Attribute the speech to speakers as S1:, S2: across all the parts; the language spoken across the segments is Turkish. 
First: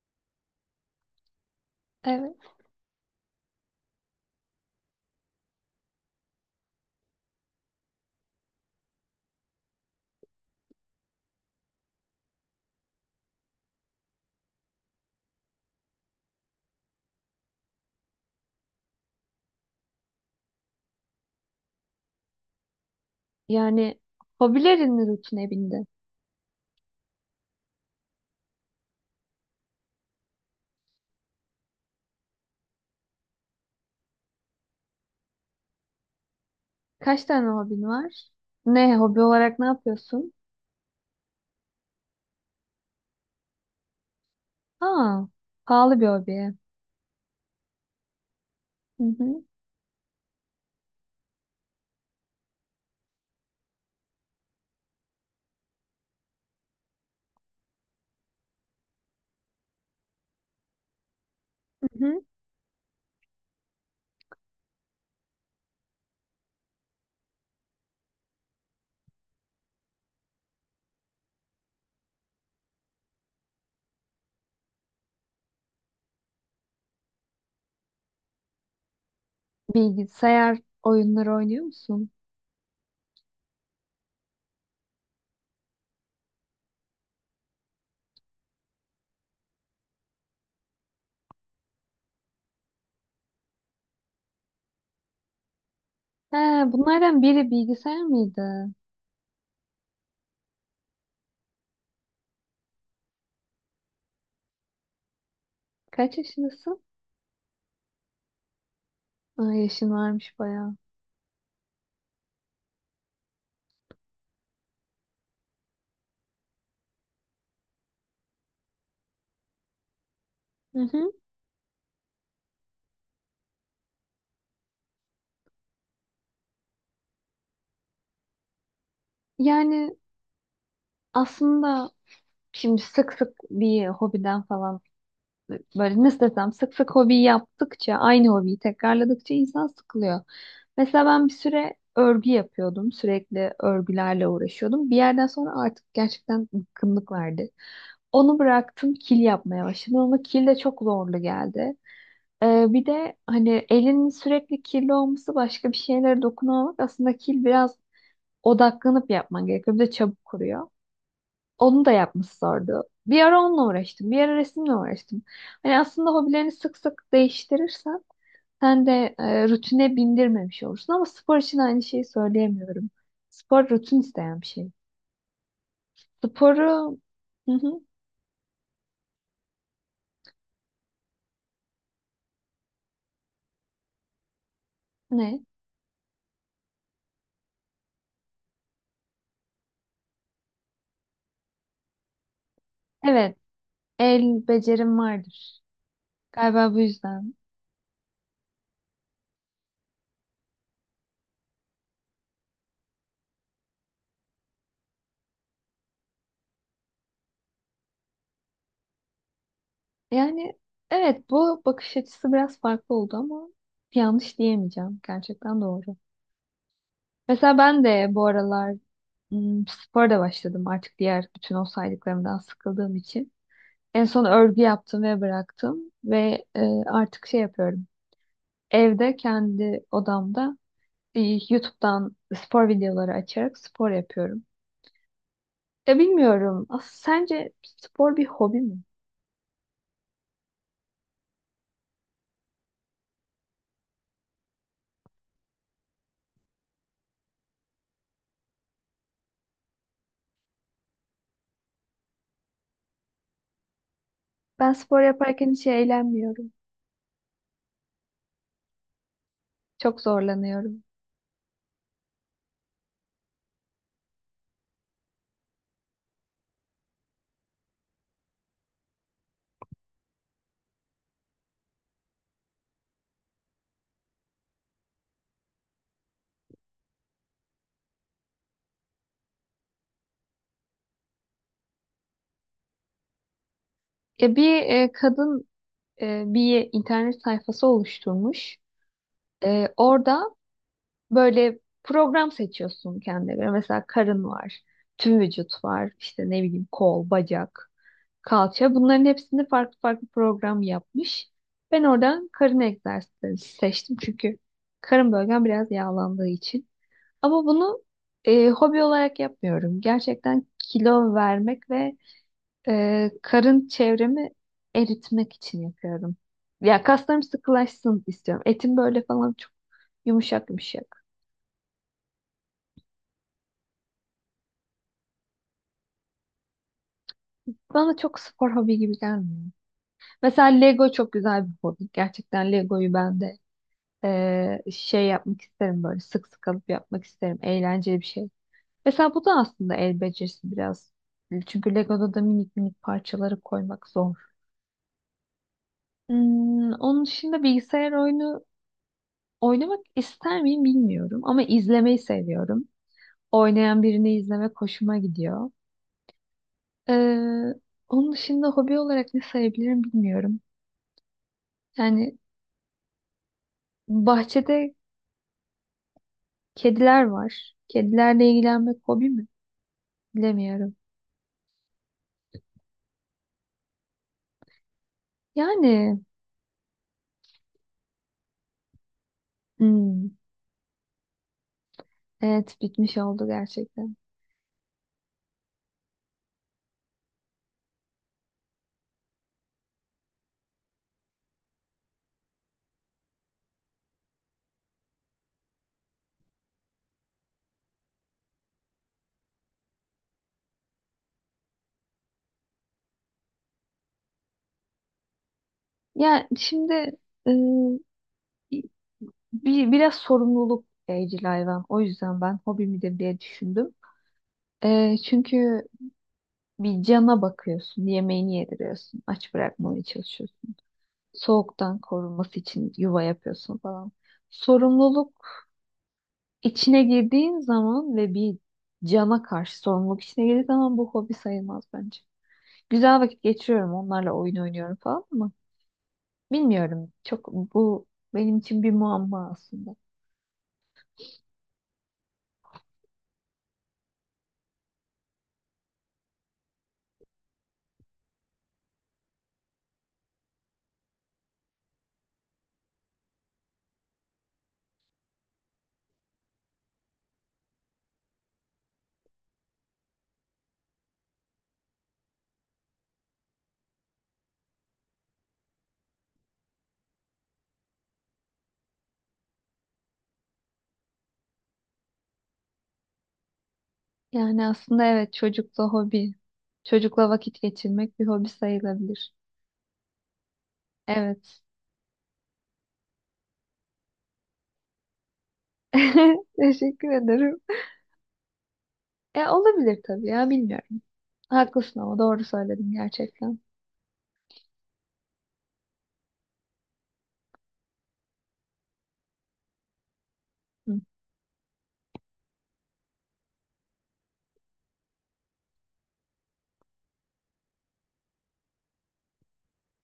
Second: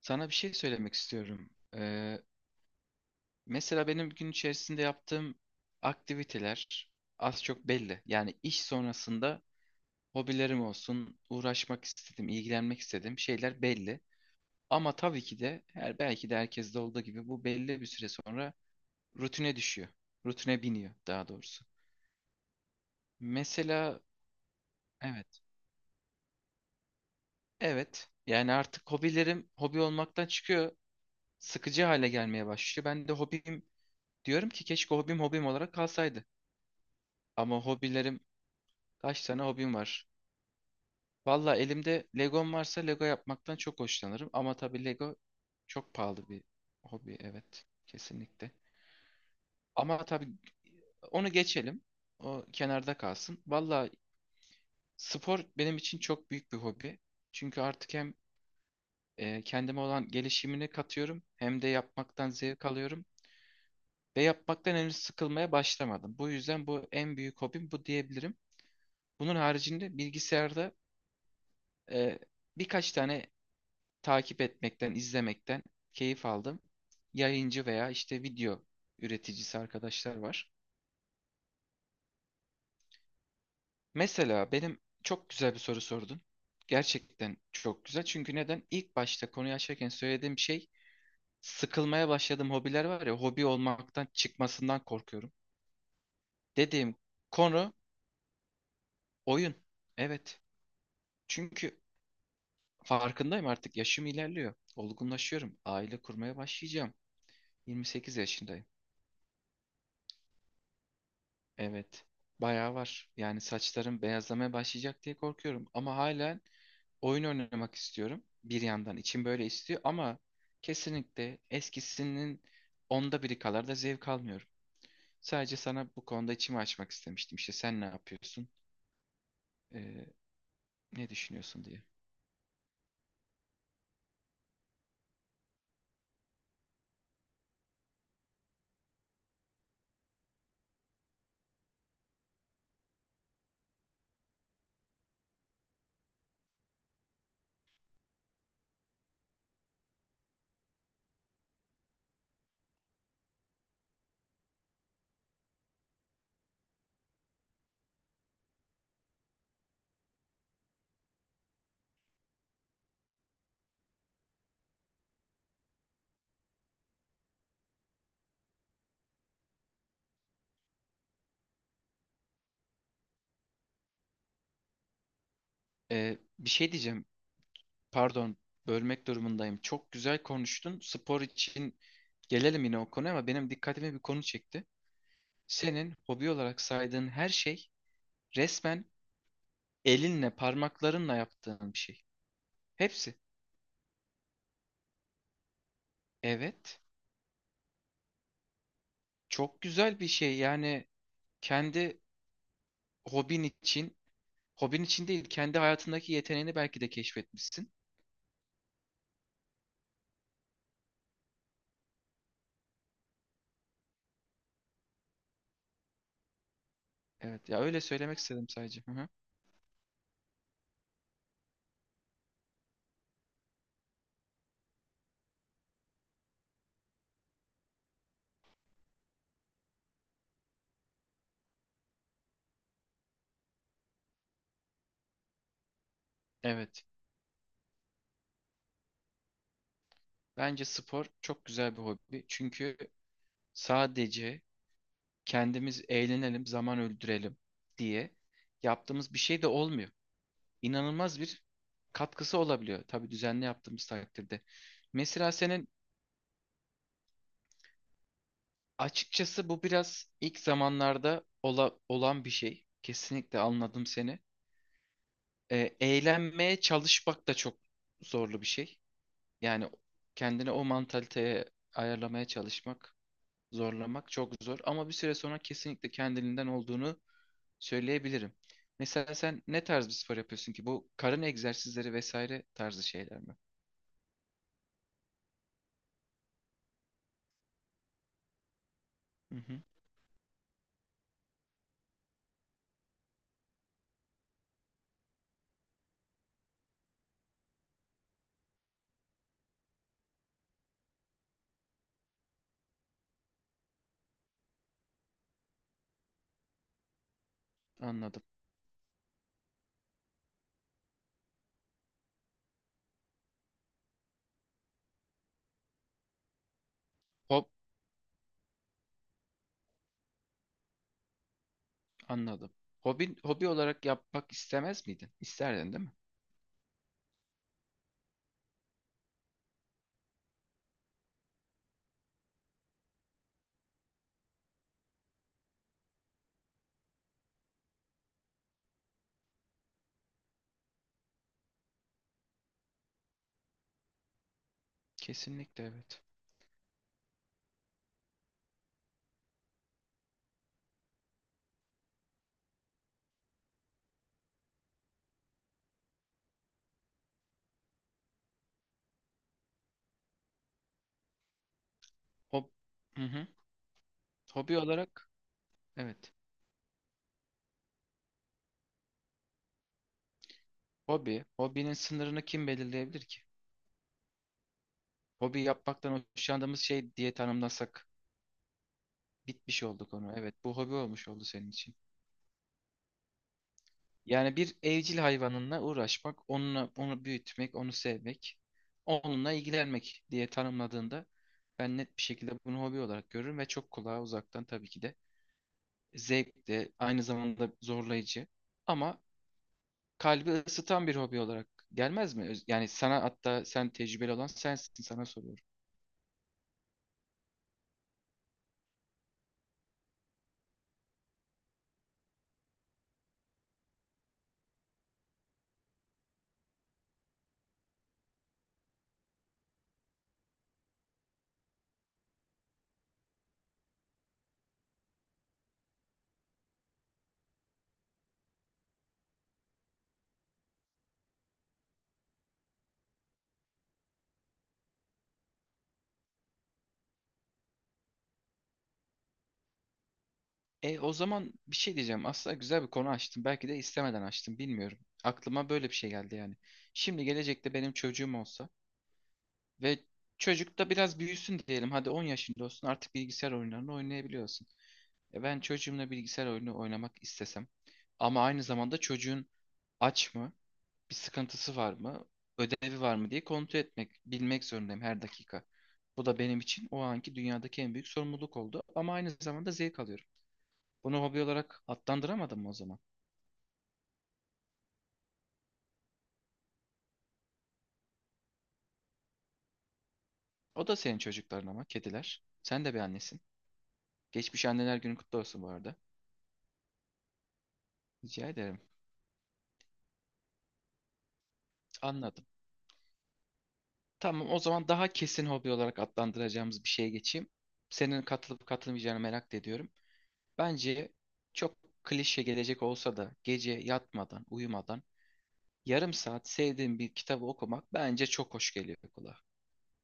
S1: Sana bir şey söylemek istiyorum. Ee,
S2: Evet.
S1: mesela benim gün içerisinde yaptığım aktiviteler az çok belli. Yani iş sonrasında hobilerim olsun, uğraşmak istedim, ilgilenmek istediğim şeyler belli. Ama tabii ki de her belki de herkeste olduğu gibi bu belli bir süre sonra rutine düşüyor. Rutine biniyor daha doğrusu.
S2: Yani
S1: Mesela
S2: hobilerin
S1: evet,
S2: rutine bindi.
S1: evet. Yani artık hobilerim hobi olmaktan çıkıyor, sıkıcı hale gelmeye başlıyor. Ben de hobim diyorum ki keşke hobim olarak kalsaydı.
S2: Kaç tane
S1: Ama
S2: hobin
S1: hobilerim
S2: var? Ne hobi
S1: kaç tane
S2: olarak ne
S1: hobim var?
S2: yapıyorsun?
S1: Valla elimde Legom varsa Lego yapmaktan çok hoşlanırım. Ama tabii Lego
S2: Aa,
S1: çok
S2: pahalı bir
S1: pahalı bir
S2: hobi.
S1: hobi. Evet, kesinlikle.
S2: Hı hı.
S1: Ama tabii onu geçelim. O kenarda kalsın. Valla spor benim için çok büyük bir hobi. Çünkü artık hem kendime olan gelişimini katıyorum hem de
S2: Hı hı.
S1: yapmaktan zevk alıyorum. Ve yapmaktan henüz sıkılmaya başlamadım. Bu yüzden bu en büyük hobim bu diyebilirim. Bunun haricinde bilgisayarda e, birkaç tane takip etmekten, izlemekten keyif aldım. Yayıncı veya işte video üreticisi arkadaşlar var.
S2: Bilgisayar oyunları oynuyor musun?
S1: Mesela benim çok güzel bir soru sordun. Gerçekten çok güzel. Çünkü neden? İlk başta konuyu açarken söylediğim şey sıkılmaya başladığım hobiler var ya hobi olmaktan çıkmasından korkuyorum.
S2: He,
S1: Dediğim
S2: bunlardan biri
S1: konu
S2: bilgisayar mıydı?
S1: oyun. Evet. Çünkü farkındayım artık yaşım ilerliyor. Olgunlaşıyorum. Aile
S2: Kaç
S1: kurmaya
S2: yaşındasın?
S1: başlayacağım. 28 yaşındayım.
S2: Aa, yaşın varmış bayağı.
S1: Evet. Bayağı var. Yani saçlarım beyazlamaya başlayacak diye korkuyorum. Ama hala oyun oynamak istiyorum. Bir yandan içim böyle istiyor ama
S2: Hı hı.
S1: kesinlikle eskisinin onda biri kadar da zevk almıyorum. Sadece sana bu konuda içimi açmak istemiştim. İşte sen ne yapıyorsun?
S2: Yani
S1: Ee, ne düşünüyorsun diye.
S2: aslında şimdi sık sık bir hobiden falan böyle nasıl desem, sık sık hobi yaptıkça, aynı hobiyi tekrarladıkça insan sıkılıyor. Mesela ben bir süre örgü yapıyordum. Sürekli örgülerle uğraşıyordum. Bir yerden sonra artık gerçekten bıkkınlık verdi. Onu bıraktım, kil yapmaya başladım, ama kil de çok zorlu geldi. Bir de hani elinin sürekli kirli olması, başka bir şeylere dokunamamak, aslında kil biraz odaklanıp yapman gerekiyor. Bir de çabuk kuruyor. Onu da yapması zordu. Bir ara onunla uğraştım. Bir ara resimle uğraştım. Hani aslında hobilerini sık sık değiştirirsen sen de rutine bindirmemiş olursun. Ama spor için aynı şeyi söyleyemiyorum. Spor rutin isteyen bir şey.
S1: Bir şey
S2: Sporu.
S1: diyeceğim.
S2: Hı hı.
S1: Pardon, bölmek durumundayım. Çok güzel konuştun. Spor için gelelim yine o konuya ama benim dikkatimi bir konu çekti.
S2: Ne?
S1: Senin hobi olarak saydığın her şey resmen elinle, parmaklarınla yaptığın bir şey. Hepsi.
S2: Evet. El becerim vardır. Galiba bu
S1: Evet.
S2: yüzden.
S1: Çok güzel bir şey. Yani kendi hobin için, hobin için değil, kendi hayatındaki yeteneğini belki de keşfetmişsin.
S2: Yani evet, bu bakış açısı biraz farklı oldu ama yanlış diyemeyeceğim. Gerçekten doğru.
S1: Evet.
S2: Mesela
S1: Ya öyle
S2: ben de
S1: söylemek
S2: bu
S1: istedim
S2: aralar,
S1: sadece. Hı hı.
S2: hmm, spora da başladım artık, diğer bütün o saydıklarımdan sıkıldığım için. En son örgü yaptım ve bıraktım ve artık şey yapıyorum. Evde kendi odamda e, YouTube'dan spor videoları açarak spor yapıyorum. Ya bilmiyorum. As
S1: Evet.
S2: sence spor bir hobi mi?
S1: Bence spor çok güzel bir hobi. Çünkü sadece kendimiz eğlenelim, zaman öldürelim diye yaptığımız bir şey de olmuyor. İnanılmaz bir katkısı olabiliyor. Tabii düzenli yaptığımız takdirde.
S2: Ben spor
S1: Mesela
S2: yaparken hiç
S1: senin
S2: eğlenmiyorum.
S1: açıkçası bu
S2: Çok
S1: biraz ilk
S2: zorlanıyorum.
S1: zamanlarda olan bir şey. Kesinlikle anladım seni. Eğlenmeye çalışmak da çok zorlu bir şey. Yani kendini o mantaliteye ayarlamaya çalışmak, zorlamak çok zor. Ama bir süre sonra kesinlikle kendiliğinden olduğunu söyleyebilirim. Mesela sen ne tarz bir spor yapıyorsun ki? Bu karın egzersizleri vesaire tarzı şeyler mi?
S2: Ya bir kadın, bir internet sayfası oluşturmuş.
S1: Hı hı,
S2: E, orada böyle program seçiyorsun kendine göre. Mesela karın var, tüm vücut var, işte ne bileyim kol, bacak, kalça. Bunların hepsini farklı farklı program yapmış. Ben oradan karın egzersizleri seçtim, çünkü karın bölgem biraz yağlandığı için. Ama bunu
S1: anladım.
S2: hobi olarak yapmıyorum. Gerçekten kilo vermek ve karın çevremi eritmek için yapıyorum. Ya kaslarım
S1: Hop,
S2: sıkılaşsın istiyorum. Etim böyle falan çok yumuşak yumuşak.
S1: anladım. Hobi, hobi olarak yapmak istemez miydin? İsterdin, değil mi?
S2: Bana çok spor hobi gibi gelmiyor. Mesela Lego çok güzel bir hobi. Gerçekten Lego'yu ben de şey yapmak isterim, böyle sık sık alıp yapmak isterim. Eğlenceli bir şey. Mesela bu da aslında el becerisi biraz. Çünkü Lego'da da minik minik parçaları koymak zor.
S1: Kesinlikle evet.
S2: Hmm, onun dışında bilgisayar oyunu oynamak ister miyim bilmiyorum. Ama izlemeyi seviyorum. Oynayan birini izlemek hoşuma gidiyor. Eee, Onun dışında hobi olarak ne sayabilirim bilmiyorum. Yani
S1: Hob hı hı. Hobi
S2: bahçede
S1: olarak evet.
S2: kediler var. Kedilerle ilgilenmek hobi mi? Bilemiyorum.
S1: Hobi. Hobinin sınırını kim belirleyebilir ki? Hobi
S2: Yani
S1: yapmaktan hoşlandığımız şey diye tanımlasak bitmiş oldu
S2: hmm,
S1: konu. Evet, bu hobi olmuş oldu senin için.
S2: evet, bitmiş oldu gerçekten.
S1: Yani bir evcil hayvanınla uğraşmak, onunla onu büyütmek, onu sevmek, onunla ilgilenmek diye tanımladığında ben net bir şekilde bunu hobi olarak görürüm ve çok kulağa uzaktan tabii ki de zevk de aynı zamanda zorlayıcı ama kalbi ısıtan bir hobi olarak gelmez mi? Yani sana hatta sen tecrübeli olan sensin sana soruyorum.
S2: Ya şimdi, e, bir, biraz sorumluluk evcil hayvan. O yüzden ben hobi midir diye düşündüm. E, çünkü bir cana bakıyorsun, yemeğini yediriyorsun, aç bırakmamaya çalışıyorsun. Soğuktan korunması için yuva yapıyorsun falan. Sorumluluk İçine girdiğin zaman ve bir cana karşı sorumluluk içine girdiği zaman bu hobi sayılmaz bence. Güzel vakit geçiriyorum, onlarla oyun oynuyorum falan, ama bilmiyorum. Çok, bu benim için bir muamma aslında.
S1: E o zaman bir şey diyeceğim. Aslında güzel bir konu açtım. Belki de istemeden açtım bilmiyorum. Aklıma böyle bir şey geldi yani. Şimdi gelecekte benim çocuğum olsa ve çocuk da biraz büyüsün diyelim. Hadi 10 yaşında olsun artık bilgisayar oyunlarını oynayabiliyorsun. E ben çocuğumla bilgisayar oyunu oynamak istesem ama aynı zamanda çocuğun aç mı, bir sıkıntısı var mı, ödevi var mı diye kontrol etmek, bilmek zorundayım her dakika. Bu da benim için o anki dünyadaki en büyük sorumluluk oldu ama aynı zamanda zevk alıyorum. Bunu hobi olarak adlandıramadım mı o zaman?
S2: Yani aslında evet, çocukla hobi, çocukla vakit geçirmek bir hobi sayılabilir.
S1: O da senin
S2: Evet.
S1: çocukların ama kediler. Sen de bir annesin. Geçmiş anneler günü kutlu olsun bu arada.
S2: Teşekkür ederim.
S1: Rica ederim.
S2: E, olabilir tabii ya, bilmiyorum. Haklısın, ama doğru
S1: Anladım.
S2: söyledim gerçekten.
S1: Tamam o zaman daha kesin hobi olarak adlandıracağımız bir şeye geçeyim. Senin katılıp katılmayacağını merak da ediyorum.
S2: Hı.
S1: Bence çok klişe gelecek olsa da gece yatmadan, uyumadan yarım saat sevdiğim bir kitabı okumak bence çok hoş geliyor kulağa.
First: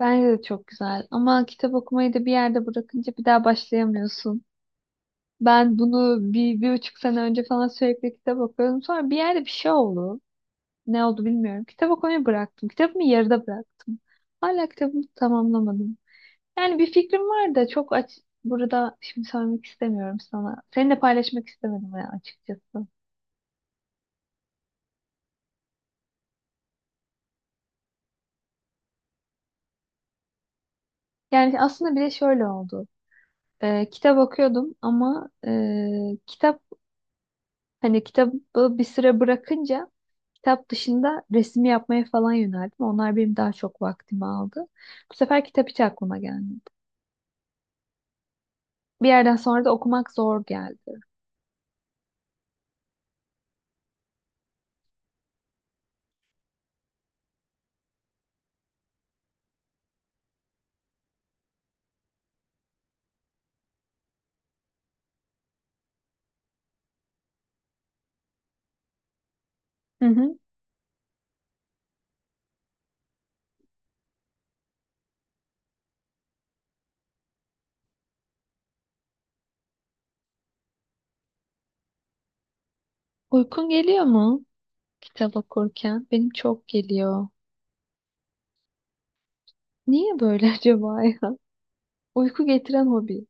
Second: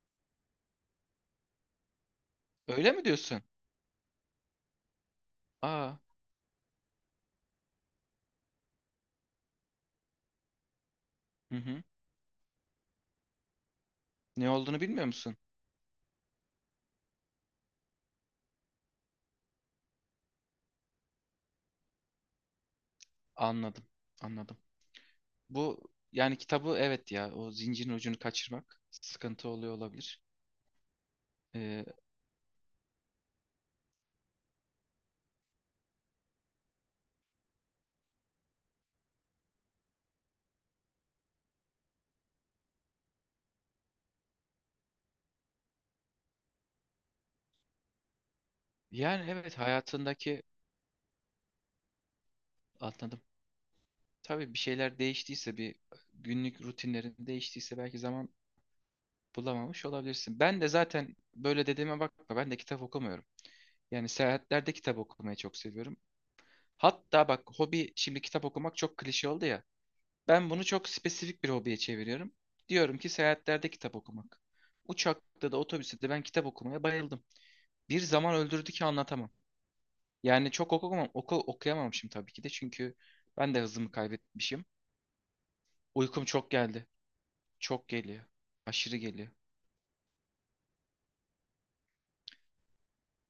S2: Bence de çok güzel, ama kitap okumayı da bir yerde
S1: Öyle mi
S2: bırakınca bir
S1: diyorsun?
S2: daha başlayamıyorsun. Ben
S1: Aa,
S2: bunu bir, bir buçuk sene önce falan sürekli kitap okuyordum. Sonra bir yerde bir şey oldu. Ne oldu
S1: hı
S2: bilmiyorum.
S1: hı.
S2: Kitap okumayı bıraktım. Kitabımı yarıda bıraktım.
S1: Ne
S2: Hala
S1: olduğunu
S2: kitabımı
S1: bilmiyor musun?
S2: tamamlamadım. Yani bir fikrim var da çok aç... Burada şimdi söylemek istemiyorum sana. Seninle paylaşmak istemedim ya açıkçası.
S1: Anladım, anladım. Bu yani kitabı evet ya o zincirin ucunu kaçırmak sıkıntı oluyor olabilir.
S2: Yani
S1: Ee,
S2: aslında bir de şöyle oldu. Kitap okuyordum ama kitap, hani kitabı bir süre bırakınca kitap dışında resim yapmaya falan yöneldim. Onlar benim daha çok vaktimi aldı. Bu sefer kitap hiç aklıma gelmedi. Bir
S1: yani
S2: yerden
S1: evet
S2: sonra da okumak
S1: hayatındaki
S2: zor geldi.
S1: anladım. Tabii bir şeyler değiştiyse bir günlük rutinlerin değiştiyse belki zaman bulamamış olabilirsin. Ben de zaten böyle dediğime bakma ben de kitap okumuyorum. Yani seyahatlerde kitap okumayı çok seviyorum. Hatta bak hobi şimdi kitap okumak çok klişe oldu ya.
S2: Hı hı.
S1: Ben bunu çok spesifik bir hobiye çeviriyorum. Diyorum ki seyahatlerde kitap okumak. Uçakta da otobüste de ben kitap okumaya bayıldım. Bir zaman öldürdü ki anlatamam. Yani çok okumam, okuyamamışım tabii ki de çünkü ben de
S2: Uykun
S1: hızımı
S2: geliyor mu
S1: kaybetmişim.
S2: kitap okurken?
S1: Uykum
S2: Benim
S1: çok
S2: çok
S1: geldi.
S2: geliyor.
S1: Çok geliyor. Aşırı geliyor.
S2: Niye böyle acaba ya? Uyku getiren hobi.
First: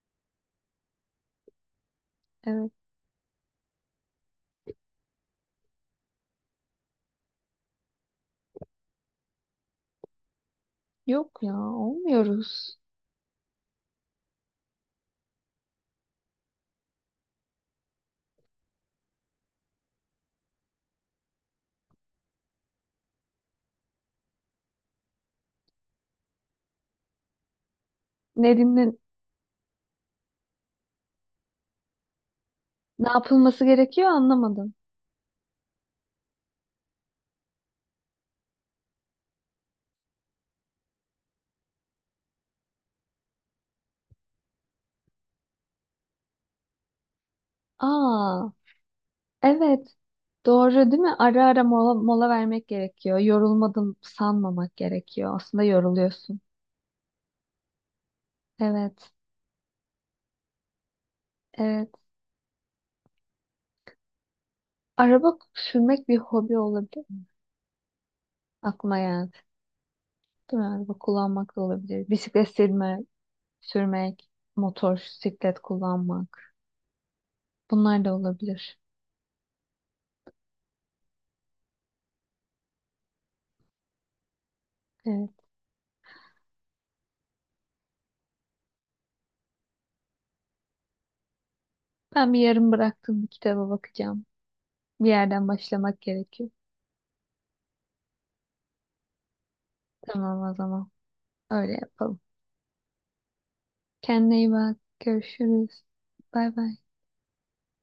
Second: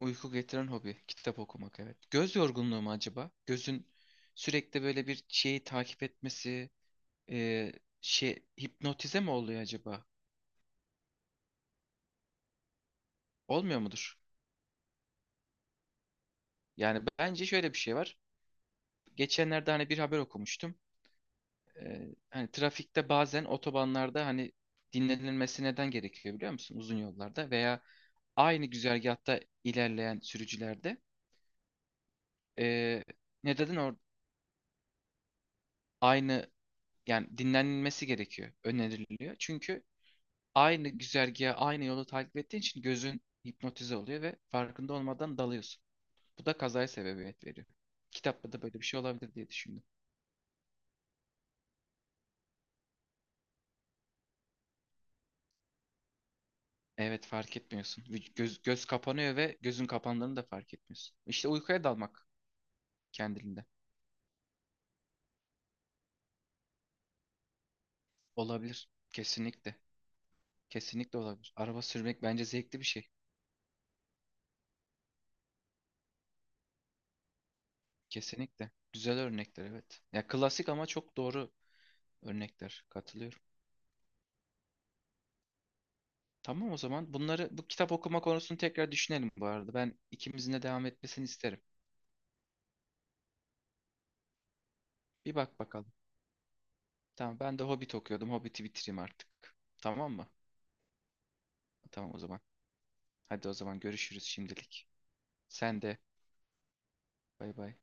S1: Uyku getiren hobi kitap okumak evet. Göz
S2: Evet.
S1: yorgunluğu mu acaba? Gözün sürekli böyle bir şeyi takip etmesi, e, şey hipnotize mi oluyor acaba?
S2: Yok ya, olmuyoruz.
S1: Olmuyor mudur? Yani bence şöyle bir şey var. Geçenlerde hani bir haber okumuştum. Hani trafikte bazen otobanlarda hani dinlenilmesi neden gerekiyor biliyor musun? Uzun yollarda veya
S2: Ne
S1: aynı
S2: dinlen,
S1: güzergahta ilerleyen sürücülerde ee,
S2: ne
S1: ne
S2: yapılması
S1: dedin?
S2: gerekiyor anlamadım.
S1: Aynı, yani dinlenilmesi gerekiyor, öneriliyor. Çünkü aynı güzergahı, aynı yolu takip ettiğin için gözün hipnotize oluyor ve farkında olmadan dalıyorsun. Bu da kazaya sebebiyet veriyor.
S2: Aa,
S1: Kitapta da böyle bir şey olabilir diye düşündüm.
S2: evet. Doğru değil mi? Ara ara mola, mola vermek gerekiyor. Yorulmadım sanmamak gerekiyor. Aslında yoruluyorsun.
S1: Evet fark etmiyorsun. Göz
S2: Evet,
S1: kapanıyor ve gözün kapandığını da fark etmiyorsun. İşte uykuya
S2: evet.
S1: dalmak kendiliğinden.
S2: Araba sürmek bir hobi olabilir.
S1: Olabilir.
S2: Aklıma geldi.
S1: Kesinlikle.
S2: Değil mi? Araba
S1: Kesinlikle olabilir.
S2: kullanmak da
S1: Araba
S2: olabilir.
S1: sürmek bence
S2: Bisiklet
S1: zevkli bir
S2: sürme,
S1: şey.
S2: sürmek, motor, siklet kullanmak. Bunlar da
S1: Kesinlikle.
S2: olabilir.
S1: Güzel örnekler evet. Ya klasik ama çok doğru örnekler. Katılıyorum.
S2: Evet.
S1: Tamam o zaman bunları bu kitap okuma konusunu tekrar düşünelim bu arada. Ben ikimizin de devam etmesini isterim.
S2: Ben bir yarım bıraktığım bir kitaba bakacağım. Bir
S1: Bir
S2: yerden
S1: bak bakalım.
S2: başlamak gerekiyor.
S1: Tamam ben de Hobbit okuyordum. Hobbit'i bitireyim artık. Tamam mı?
S2: Tamam o zaman. Öyle
S1: Tamam o
S2: yapalım.
S1: zaman. Hadi o zaman görüşürüz
S2: Kendine iyi bak.
S1: şimdilik.
S2: Görüşürüz.
S1: Sen de
S2: Bay bay.
S1: bay bay.